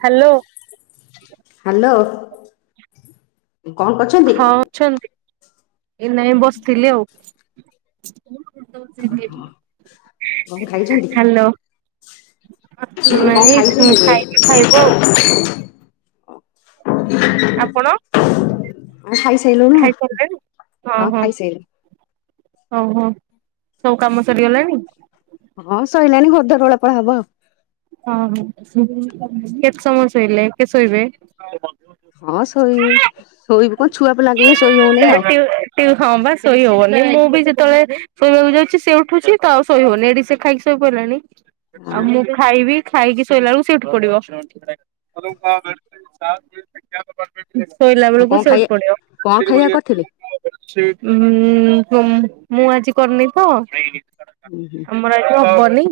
Hello. Hello କଣ କରଛନ୍ତି। ଅ ଏ ନାଇଁ ବସିଥିଲି ଆଉ। ହ୍ୟାଲୋ। ଶ କ ନାଇଁ ଖାଇଛ ଖାଇଲୁ ଖାଇବୁ ଆଉ ନିକ। ଆପଣ ହଁ ଖାଇସାରିଲୁଣି ନା ଖାଇସାରିଲେଣି? ହଁ ଖାଇସାରିଲୁ। ଓହୋ ସବୁ କାମ ସରିଗଲାଣି। ହଁ ସରିଲଣି ଗୋଧଡୋଳା ପା ହବ। ଓ ହ କେତେ ସମୟ ଶୋଇଲେ କେ ଶୋଇବେ। ହଁ ଶୋଇ ଶୋଇବୁ କଣ ଛୁଆ ପ ଲାଗେଇ ଶୋଇ ହଉନି ଆଉ। ହଁ ବା ଶୋଇ ହବନି ମୁଁ ବି ଯେତେବେଳେ ଶୋଇବାକୁ ଯାଉଛି ସେ ଉଠୁଛି ତ ଆଉ ଶୋଇ ହବନି ଏଠି ସେ ଖାଇକି। ସବ କିଲଣି ଆଉ ହଁ ମୁ। ଖାଇକି ଶୋଇଲା ବଳକୁ ସେଠୁ ପଡିବ। ଶୋଇଲା ଆଉ ବେଳକୁ କଣ ସେଠି ଖାଇବା ପଡିବ। କଣ ଖାଇବା କରିଥିଲେ? ମୁଁ ଆଜି କରିନେଇ ତ। ହୁଁ ହୁଁ। ଆମର ଏଠ ଅବନି।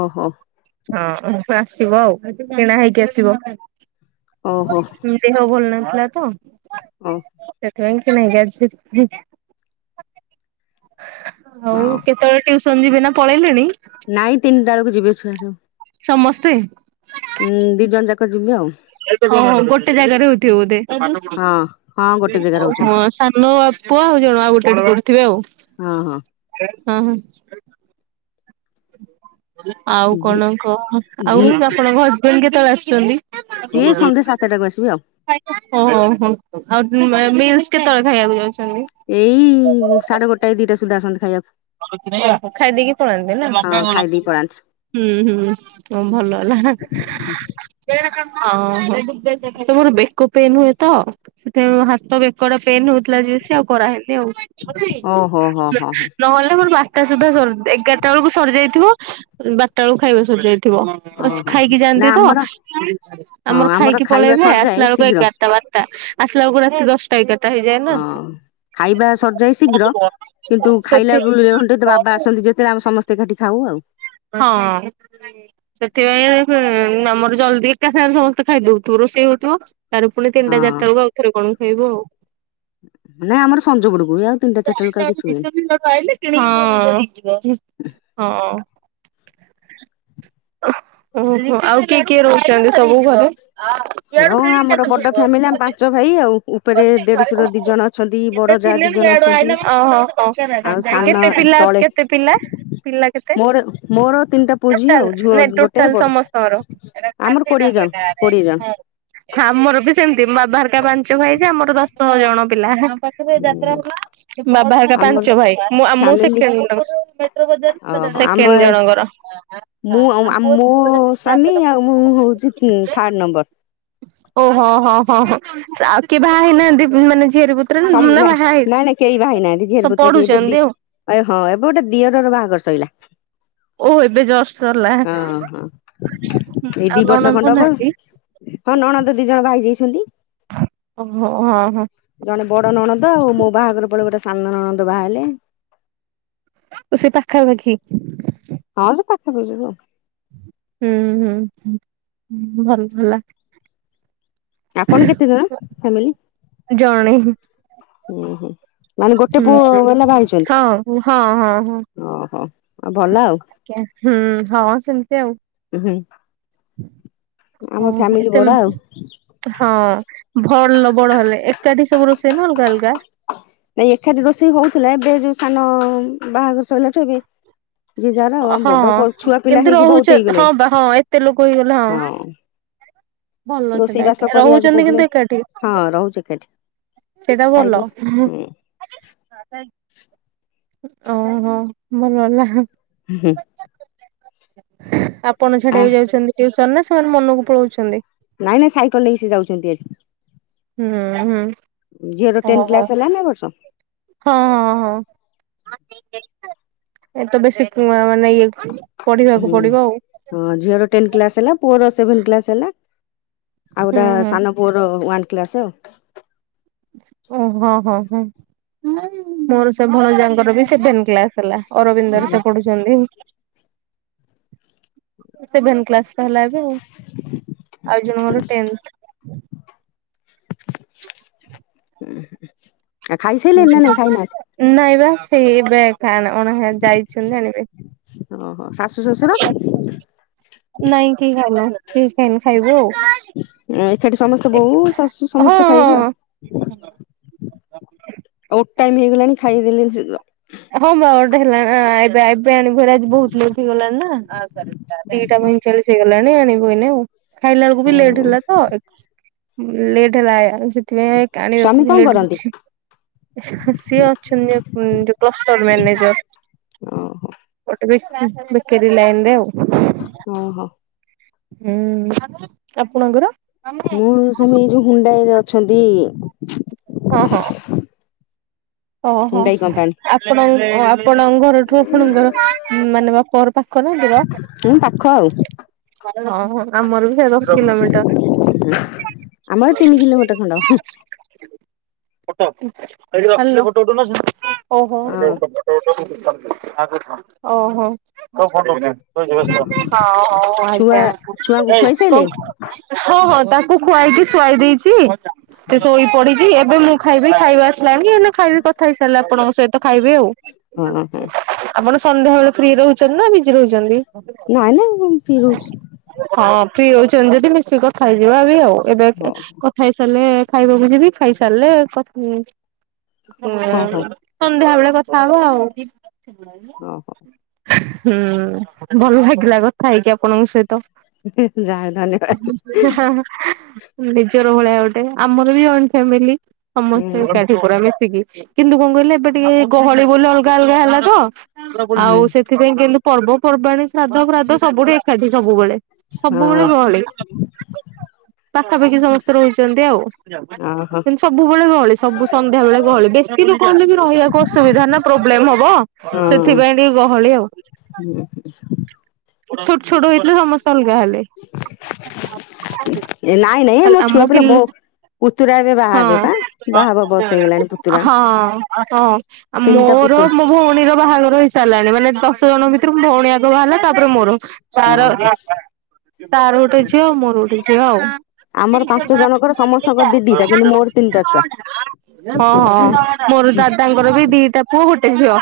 ଓହୋ। ହଁ ଆସିବ ଆଉ କିଣା ହେଇକି ଆସିବ। ଓହୋ। ଦେହ ଭଲ ନଥିଲା ତ। ଓ ସେଥିପାଇ କି ନାାଇଁଜି। ହଉ କେତେବେଳେ ଟ୍ୟୁସନ ଯିବି ନା ପଳେଇଲେଣି। ନାଇଁ ତିନି ବେଳକୁ ଯିବ ଛୁଆବୁ। ସମସ୍ତେ ଉଁ ଦି ଜଣ ଯାକ ଯିବି ଆଉ ଗୋଟେ ଜାଗାରେ ହଉଥିବ ବୋଧେ ହଁ ହଁ ଗୋଟେ ଜାଗା ରହୁଛନ୍ତି ହଁ ସାନ ବାପୁ ଆଉ ଜଣ ଆଉ ଗୋଟେ ଗେ କରୁଥିବେ ଆଉ। ହଁ ହଁ। ହଁ ହଁ। ଆଉ ଝି କଣ କହ ଆଉ ଝି ଆପଣଙ୍କ ହଜବେଣ୍ଡ କେତେବେଳେ ଆସିଛନ୍ତି ସିଏ ସନ୍ଧ୍ୟା ସାତଟା କୁ ଆସିବି ଆଉ ଓହୋ ହୋ ଆଉ ମିଲିସ କେତେବେଳେ ଖାଇବାକୁ ଯାଉଛନ୍ତି ଏଇ ସାଢେ ଗୋଟାଏ ଦିଟା ସୁଦ୍ଧା ଆସନ୍ତି ଖାଇବାକୁ ଖାଇଦେଇକି ପଳାନ୍ତି ହଁ ନା ଖାଇଦେଇ ପଳାନ୍ତି। ହୁଁ ହୁଁ କ ଭଲ ହେଲା ହଁ ତମର ବେକ ପେନ ହୁଏ ତ ସେଥି ହାତ କଡା ପେନ୍ ହଉଥିଲା ଯଏ ଆଉ କରାହେଇନି ଆଉ ଓହୋ ହୋ ହୋ ହୋ ନହେଲେ ମୋର ବାରଟା ସୁଦ୍ଧା ସ ଏଗାରଟା ବେଳକୁ ସରିଯାଇଥିବ ବାରଟା ବେଳକୁ ଖାଇବା ସରିଯାଇଥିବ ଓହୋ ଖାଇକି ନା ଯାଆନ୍ତି ଆମର ତ ହଁ ଆମର ଖାଇକି ଖାଇବା ପଳେଇବେ ସରିଯାଏ ଆସିଲା ବେଳକୁ ଶୀଘ୍ର ଏଗାର ଦଶଟା ବାରଟା ଆସିଲା ଗୁଡାକୁ ଦଶଟା ତ୍ା ହେଇଯେ ହଁ ଖାଇବା ସର୍ଯାଏ ଶୀଘ୍ର କିନ୍ତୁ ସେଥି ଖାଇଲା ୁ ଘଣ୍ ବାବା ଆସନ୍ତି ଯେତେବେଳେ ଆମ ସମସ୍ତେ ଏକାଠି ଖାଉ ଆଉ ହଁ ସେଥିପାଇଁ ଆମର ଜଲଦି ଏକା ସାଙ୍ଗରେ ସମସ୍ତେ ଖାଇଦଉଥିବ ରୋଷେଇ ହଉଥିବ। ତାର ପୁଣି ତିନଟା ହଁ ଚାରିା ବଳକୁ ଆଉଥରେ କଣ ଖାଇବ ଆଉ। ମାନ ଆମର ସଞ୍ଜୁଡକୁ ଆଉ। ତିନିଟା ଚାରିଟା ବେଳକୁ ଆଉ କିଛି ହୁଏନି ହଁ ହଁ। ଓହୋ ଆଉ କିଏ କିଏ ରହୁଛନ୍ତି ସବୁ ଘରେ ହ ହଁ ଆମର ବଡ ଫ୍ୟାମିଲି ଆମ ପାଞ୍ଚ ଭାଇ ଆଉ ଉପରେ ଦେଢଶୁର ଦିଇ ଜଣ ଅଛନ୍ତି ବଡ ଯା ଦି ଜଣ ଅଛନ୍ତି ହୋ ଆଉ ସାନ କେତେ ପିଲା ତଳେ କେତେ ପିଲା? ପିଲା କେତେ ମୋର ମୋର ତିନିଟା ପୁଅ ଝିଅ ଟୋଟାଲ ଆଉ ଝୁଅ ନାଇଁ ଗୋଟେ ଟୋଟାଲ ବଡ ସମସ୍ତଙ୍କର ଆମର କୋଡିଏ ଜଣ କୋଡିଏ ଜଣ ଆମର ବି ସେମିତି ବାହାରକା ପାଞ୍ଚ ଭାଇ ଯେ ଆମର ଦଶ ଜଣ ପିଲା ବାବା ହୁଁ, ଘରିକା ଆମର ପାଞ୍ଚ ଭାଇ ମୁଁ ଫ୍ୟାମିଲି ସେକେଣ୍ଡ ଓହୋ ସେକେଣ୍ଡ ଆମ ଜଣଙ୍କର ମୁଁ ଆଉ ମୋ ସ୍ୱାମି ମୁଁ ହେଉଛି ଥାର୍ଡ଼ ନମ୍ବର ଓହୋ ହଁ ହଁ ହଁ ଆଉ କି ବାହା ହେଇନାହାନ୍ତି ମାନେ ଝିଅରେ ବ ନାଇଁ ନାଇଁ ନାଇଁ କେହି ବା ହେନାହାଁନ୍ତି ଝିର ସବୁ ପୁତ୍ର କେହି ବଦି ପଢୁଛନ୍ତି ଆଉ। ଏ ହଁ ଏବେ ଗୋଟେ ଦିଅରର ବାହାଘର ଓ ଏବେ ଜଷ୍ଟ ସରିଲା। ଶଇଲାା ଓ ହୋ ହୁଁ ଏଇ ଆଉ ଦି ବର୍ଷ ନଣନ୍ଦ ଖଣ୍ଡ ହବ ନାହାନ୍ତି? ହଁ ନଣନ୍ଦ ଦି ଜଣ ଭାଇ ଯାଇଛନ୍ତି ଓହୋ ହ ହୋ ଜଣେ ବଡ ନଣନ୍ଦ ଆଉ ମୋ ବାହାଘର ପଳେଇ ଗୋଟେ ସାଙ୍ଗ ନଣନ୍ଦ ବାହା ହେଲେ ସେ ପାଖାପାଖି ହଁ ଯୋ ପାଖାପ ଯିବୁ ହୁଁ ହୁଁ ଭଲ ଭଲ ଆପଣ କେତେ ଜଣ ଫ୍ୟାମିଲି ଜଣେ ହିଁ ହୁଁ ହୁଁ ମାନେ ଗୋଟେ ପୁଅ ଵାଲା ହଁ ହଁ ହଁ ବାହାହେଇଛନ୍ତି ଓହୋ ଆଉ ଭଲ ଆଉ ଆଜ୍ଞା ହୁଁ ହଁ ସେମିତି ଆଉ ହୁଁ ଆମ ଓ ଏ ଫ୍ୟାମିଲି ସେ ବଡ ଆଉ ହଁ ଭଲ ବଡ ହେଲେ ଏକାଠି ସବୁ ରୋଷେଇ ନା ଅଲଗା ଅଲଗା ନାଇଁ ଏକାଠି ରୋଷେଇ ହଉଥିଲା ଏବେ ଯୋଉ ସାନ ବାହାଘର ସୋଇଲାଠୁ ଏବେ ଯ ଯାହାର ଆଉ ଆମ ହଁ ବଡ ଛୁଆ ପିଲା କିନ୍ତୁ ହେଇକି ରହୁଛ ବହୁତ ହେଇଗଲେ ହଁ ବା ହଁ ଏତେ ଲୋକ ହେଇଗଲେ ହଁ ଭଲ ସେଟା ରୋଷେଇ ବାସ କରିବାକୁ ରହୁଛନ୍ତି କିନ୍ତୁ ଏକାଠି ପ୍ରୋବ୍ଲେମ ହଁ ରହୁଛି କେଠି ସେଇଟା ଭଲ ଓହୋ ମୋ ନନା। ଉଁ ହୁଁ। ପଣ ଆ ଛାଡିବାକୁ ଯାଉଛନ୍ତି ଟିଉସନ ରେ ସେମାନେ ମନକୁ ପଳଉଛନ୍ତି। ନାଇଁ ନାଇଁ ସାଇକେଲ ନେଇକି ସେ ଯାଉଚନ୍ତି ଏବେ। ହୁଁ ହୁଁ। ଝିଅର ଟେନ୍ ଓହୋ କ୍ଲାସ ହେଲା ନା ଏ ବର୍ଷ? ହଁ ହଁ ହଁ [unintelligible] ଏତେ ବେଶୀ କୁଆଁ ମାନେ ଇଏ କଁ ପଢିବାକୁ ହୁଁ ପଡିବ ଆଉ। ହଁ ଝିଅର ଟେନ୍ କ୍ଲାସ ହେଲା ପୁଅର ସେଭେନ କ୍ଲାସ ହେଲା [inaudible] ଆଉ ହୁଁ ଗୋଟେ ହୁଁ ସାନ ପୁଅର ୱାନ୍ କ୍ଲାସ୍ ଆଉ। ଓଃ ହଁ ହଁ ହଁ ମୋର ସେ ଭଣଯାଙ୍କର ବି ସେଭେନ୍ କ୍ଲାସ ହେଲା। ଅରବିନ୍ଦରେ ହୁଁ ସେ ପଢୁଛନ୍ତି [inaudible] ସେଭେନ୍ କ୍ଲାସ୍। ହେଲା ଏବେ ଆଉ [inaudible] ଆଉ ଜଣେ ମୋର ଟେନ୍ଥ। [unintelligible] ଉଁ ହୁଁ। ନାଇଁ ବା ସେଇ ଏବେ ଅଣା ଯାଇଛନ୍ତି ଆଣିବେ ଓହୋ ଶାଶୁ ଶଶୁର ନାଇଁ କେଇ ଖାଇନୁ କେଇ ଖାଇନୁ ଖାଇବୁ ଆଉ। ଏକାଠି ସମସ୍ତେ ବୋଉ ଶାଶୁ ହଁ ସମସ୍ତେ ହଁ ଖାଇବେ ଆଉ। ବେଟାଇମ୍ ହେଇଗଲାଣି ଖାଇଦେଲିଣି ଶୀଘ୍ର। ହଁ ବା ଗୋଟେ ହେଲା ଏବେ ଆଇପ୍ ପେନ୍ ଭେରାଇଟ୍ ବହୁତ୍ ନେଇକି ଗଲାଣି ନା ଦିଇଟା ପଇଁଚାଳିଶ ହେଇଗଲାଣି ଆଣିିବୁ ଏଇନେ ଆଉ। ଖାଇଲା ବେଳକୁ ବି ଲେଟ୍ ହେଲା ତ [inaudible] ଲେଟ୍ ହେଲା। ସେଥିପାଇଁ ବି କାଣିବାକୁ ସ୍ଵାମୀ ବି କଣ ଲେଟ୍ କରନ୍ତି ହଉଚି [inaudible] ସିଏ ଅଛନ୍ତି ଏ ପର୍ଯ୍ୟନ୍ତ। ପ୍ଲୋଷ୍ଟର ମେନେଜର ଓହୋ [inaudible] ଗୋଟେ ପିସ୍ ବିକାରି ଲାଇନରେ ଆଉ। ଓ ହୋ। ହୁଁ ଆପଣଙ୍କର ମୋ ସ୍ଵାମି ଏଇ ଯୋଉ ହୁଣ୍ଡାଇରେ ଅଛନ୍ତି। ହଁ ହଁ। ଓହୋ ହୁଣ୍ଡାଇ କମ୍ପାନୀ ଆପଣ [unintelligible] ଆପଣଙ୍କ ଘରଠୁ ଆପଣଙ୍କ ଘର ମାନେ ବାପଘର ପାଖ ନା ଦୂର। ହୁଁ ପାଖ ଆଉ। ହଁ ହଁ ଆମର ବି ଦେଢ଼ଶହ କିଲୋମିଟର। ଆମର ତିନି [unintelligible] କିଲୋମିଟର ଖଣ୍ଡ ଫଟାଫଟ୍ ହଁ ଏଠି ଦଶ ହାଲୋ କିଲୋ ଫଟୋ ଉଠୋଉନା ଓଃ ହୋ। [unintelligible] ଓହୋ ସବ୍ ଫଟୋଉଚି ରହିଯା ବ୍ୟସ୍ତ ହୋନା ହଉ ହଉ। ଆଜ୍ଞା ଛୁଆ ଆଜ୍ଞା ଛୁଆଙ୍କୁ ଏଇ ଖୁଆଇ କଁ ସାଇଲେଣି? କହୁଚ? ହଁ ହଁ ତାକୁ ଖୁଆଇକି ଶୁଆଇ ଦେଇଚି। ସେ ଶୋଇ ପଡି ଏବେ ମୁଁ ଖାଇବି ଖାଇବା ଆସିଲାଣିି ଏଇଲେ ଖାଇବି କଥା ହେଇସାରିଲା ପରେ ଆପଣଙ୍କ ସହିତ ଖାଇବି ଆଉ ହଁ ହଁ [inaudible] ଆପଣ ସନ୍ଧ୍ୟା ବେଳେ ଫ୍ରି ରହୁ ଚନା ବିଜି ରହୁଚନ୍ତି। ନାଇଁ ନାଇଁ ମୁଁ ଫ୍ରି ରହୁଚି। ହଁ ପ୍ରି ହଉଚନ୍ତି ଯଦି ମିଶିକି କଥା ହେଇଯିବା ବି ଆଉ ଏବେ ଏ ହଉ କ ଖାଇସାରିଲେ ଖାଇବାକୁୁ ଯିବି ଖାଇସାରିଲେ କତ୍ ହଁ ହଉ। [unintelligible] ସନ୍ଧ୍ୟା ବେଳେ କଥା ହବା ଆଉ। [inaudible] ଓହୋ ହୁଁ ଭଲ ଲାଗିଲା କଥା ହେଇକି ଆପଣଙ୍କ ସହିତ। [inaudible] ଯାହା ହଉ ଧନ୍ୟବାଦ ହଁ ଅଁ ନିଜର ଭଳିଆ ଗୋଟେ ଆମର ବି ଜଏଣ୍ଟ ଫେମିଲି ହୁଁ ସମସ୍ତେ ହୁଁ ଏକାଠି ପୁରା ମିଶିକି। କିନ୍ତୁ କଁ କହିଲେ ଏବେ ଟିକେ ଗହଳି ବୋଲି ଅଲଗା ଅଲଗା ହେଲା ତ ଆଉ ସେଥିପା ସେଥିପାଇଁ କିନ୍ତୁ ପର୍ବପର୍ବାଣି ଶ୍ରାଦ୍ଧ ଫ୍ରାଧ ସବୁଠି ଏକାଠି ସବୁବେଳେ। ସବୁବେଳେ ହଁ। ଗହଳି [inaudible] ପାଖାପାଖି ସମସ୍ତେ ରହୁଚନ୍ତି ଆଉ। ଓହୋ ହଁ କିନ୍ତୁ ସବୁବେଳେ ଗହଳି ସବୁ ସନ୍ଧ୍ୟା ବେଳେ ଗହଳି ବେଶୀ ଲୋକ ହେଲେ ବି ରହିଆକୁ ଅସୁବିଧା ନା ପ୍ରୋବ୍ଲେମ ହବ। ସେଥିପାଇଁ ଟିକେ ଗହଳି ଆଉ। ହଁଖ ଛୋଟ ଛୋଟ ହେଇଥିଲେ ସମସ୍ତେ ଅଲଗା ହେଲେ ଏ ନାଇଁ ନାଇଁ କ ମୋ ଛୁଆ ଆମ ପିଲା ପିଲ ମୋ ପୁତୁରା ଏବେ ବାହା ହେବେ ପା ବାହା ହବା ବୟସ ହଁ ହେଇଗଲାଣି ପୁତୁରା ହଁ ହଁ ତିନିଟା ମୋର ପୁତୁରା ଭଉଣୀର ବାହାଘର ହେଇସାରିଲାଣି ମାନେ ଦଶ ଜଣ ଭିତରୁ ଭଉଣୀ ଆଗ ବାହାରିଲା। ତାପରେ ମୋର ତାର ଓହୋ। ତାର ଗୋଟେ ଝିଅ ମୋର ଗୋଟେ ଝିଅ ଆଉ। ସେ ଆମର ପାଞ୍ଚ ଜଣଙ୍କର ସମସ୍ତଙ୍କର ଦି ଦିଟା କିନ୍ତୁ ମୋର ତିନିଟା ଛୁଆ ହ ହ ମୋର ଦାଦାଙ୍କର ବି ଦିଟା ପୁଅ ଗୋଟେ ଝିଅ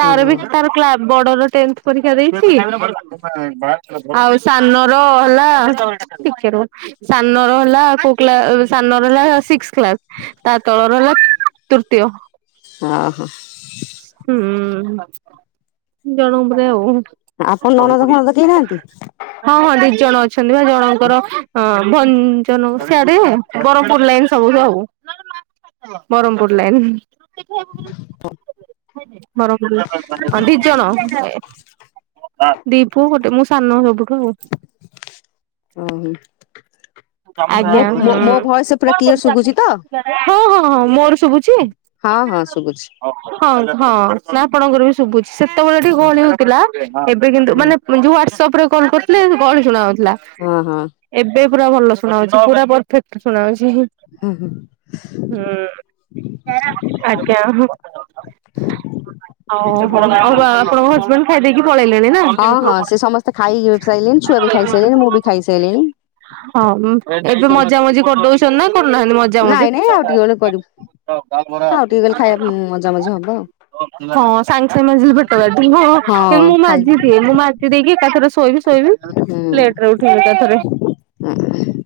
ତାର ବି ହଁ ତାର ବଡର ଟେନ୍ଥ ପରୀକ୍ଷା ଦେଇଛି। ଆଉ ସାନର ହେଲା ଟିକେ ରୁହ। ସାନର ହେଲା କୋକ ସାନ ର ହେଲା ସିକ୍ସ କ୍ଲାସ ତା ତଳର ହେଲା ତୃତୀୟ, ଓହୋ। ହୁଁ ଜଣ ବଧେ ଆଉ। ଆପ ନଣଦ ଫଣଦ କେହି ନାହାନ୍ତି। ହଁ ହଁ ଦି ଜଣ ଅଛନ୍ତି ବା ଜଣଙ୍କର ହଁ। ଭଞ୍ଜନ ସଆଡେ ବରପୁର ଲାଇନ ସବୁ ଆଉ, ବରମପୁର ଲାଇନ, ବରଁ ଦି ଜଣ। ଦୀପୁ ଗୋଟେ ମୁଁ ସାନ ସବୁଠୁ ଆଉ। ଓଃ ହୋ। ଆଉ ଆଜ୍ଞା ଶୁଭୁଛି ତ? ହଁ ହଁ ହଁ ହଁ ମୋର ଶୁଭୁଛି। ହଁ ହଁ ଶୁଗୁଛି। ହଁ ହଁ ନା ଆପଣଙ୍କର ବି ଶୁଭୁଛି ସେତେବେଳେ ଟିକେ ହଁ ଗହଳି ହଁ ହଉଥିଲା ଏବେ କିନ୍ତୁ ମାନେ ାନେଉ ହ୍ୱାଟସଆପ ରେ କଲ୍ୁଥିଲେ କ ଶୁଣାଉଥିଲା। ହଁ ହଁ। ଏବେ ପୁରା ଭଲ ଶୁଣାଉଛି ପୁରା ପରେକ୍ଟ ଶୁଣାଉଛି। ହ ହ ଆଜ୍ଞା [inaudible] ଆଉ ଆପଣଙ୍କ ହଜବେଣ୍ଡ ଖାଇଦେଇକି ପଳେଇଲେଣି ନା। ହଁ ହଁ ସେ ସମସ୍ତେ ଖାଇ ସାରିଲିଣି ଛୁଆ ବି ଖାଇସାରିଲଣି ମୁଁ ବି ଖାଇସାରିଲିଣି। ହଁ ଏବେ ମଜା ମଜିଜି କରିଦଉଛନ୍ତି ନା କରୁନାହାନ୍ତି ମଜା ମଜି ନାଇଁ ନାଇଁ ଆଉ ଟିକେ ବେଳେ କରିବୁ ହଉ ବାଲ ବରା ଆଉ ଟିକେ ଗଲେ ଖାଇବା ମଜାମଜି ହବ ଆଉ। ହଁ ସାଙ୍ଗେସଙ୍ଗେ ମଝିଲ ପେଟ ବାଟ ହ ଏ ହଁ ମୁଁ ଖାଇ ମାଝି ଦିଏି। ମୁଁ ମାଚ ଦେଇକି ଏକାଥରେ ଶୋଇବି ଶୋଇବି ପ୍ଲେଟ ରେ ଉଠେଇବି ଏକ ଥରେ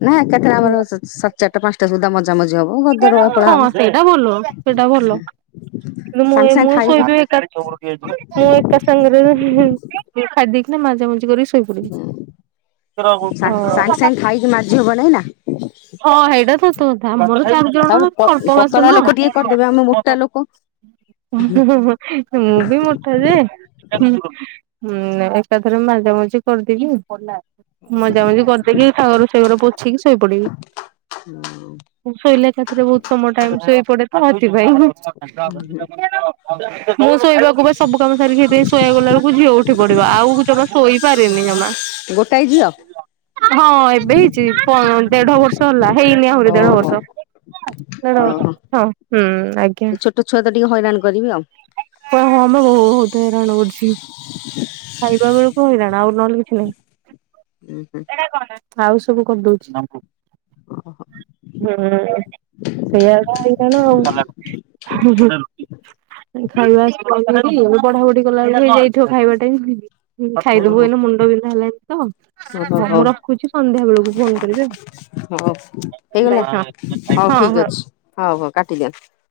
ନାଇଁ କେତେରେ ଆମର ସାତ ଚାରିଟା ପାଞ୍ଚଟା ସୁଦ୍ଧା ମ ମାମ ହବ ଗଦ ରଳା ପଳା ହଁ ହବ। ସେଇଟା ଭଲ ସେଇଟା ଭଲ କିନ୍ତୁ ମୁଁ ସାଙ୍ଗେ ସାଙ୍ଗେ ମଁ ଖାଇକି ସହିତ। ମୁଁ ଏକ ସାଙ୍ଗରେ ଖାଦିକ ନା ମାା ଗ [inaudible] ଝିଉ ବନାଇନା। ହଁ ସେଇଟା ତତ କଥା ମୋର ଚାରି ଜଣ ତାପରେ ଅଳ୍ପ ପତଳା ଲୋକ ଟିକେ କରିଦେବେ ଆମେ ବାସନ। ମୋଟା ଲୋକ ମୁଁ ବି ମୋଠା ଯେ ଁ ଏକାଥରେ ମଜାାମଜି କରିଦେବି ଭଲା ମଜା ମଜି କରିଦେଇକି ସାଘରୁ ସେଘର ପୋଛକି ଶୋଇପଡିବି। ହୁଁ ଶୋଇଲା କତିରେ ବହୁତ ସମୟ ଟାଇମ ଶୋଇ ପଡେ ତ ରାତି ପାଇଁ ଆ ହୁଁ ହୁଁ ମୁଁ ଶୋଇବାକୁ ବା ସବୁ କାମ ସାରିାଇି ଶୋଇବା ଗଲା ବବେଳକୁ ଝିଅ ଉଠି ପଡ ଆଉ ଜମା ଶୋଇପାରିନି ଜମା ଗୋଟା ହେଇ ଯିବ ହଁ ଏବେ ହେଇଛି ଦେଢ ବର୍ଷ ଲା ହେଇନି ଆହୁରି ଓହୋ। ଦେଢଷଢ ଓହୋ ହଁ ହୁଁ ଆଜ୍ଞା ଏ ଛୋଟ ଛୁଆ ତ ଟିକେ ହଇରା କରିବି ଆଉ ହ ହଁମ ବ ହତ ରାଣବଛି ଖାଇବା ବେଳକୁ ହେଇଲାଣି ଆଉ ନହେଲେ କିଛି ନାହିଁ ହୁଁ ହୁଁ। ଆଉ ସବୁ କରିଣ ଦଉଛି ଓହୋ ହୁଁ ସେଇଆ ହେଗଣ ଆଉ ଖାଇବା ପଢାପଢି କଲା ହେଇଯାଇଥିବ ଖାଇବା ଟ ହୁଁ ଖାଇଦେବୁ ଓହୋ ଏନ ମୁଣ୍ଡ ବିିନ୍ଧା ହେଲାନି ତ ଓହୋ ହଉ ହଉ ମୁଁ ରଖୁଛି ସନ୍ଧ୍ୟା ବେଳକୁ ଫୋନ କରିବି ଆଉ ହଉ ବାଏ ହେଇଗଲା ହଁ ହଁ ହଉ ହଁ। ଠିକ ଅଛି ହଉ ହଉ କାଟିଦିଅନ୍ତୁ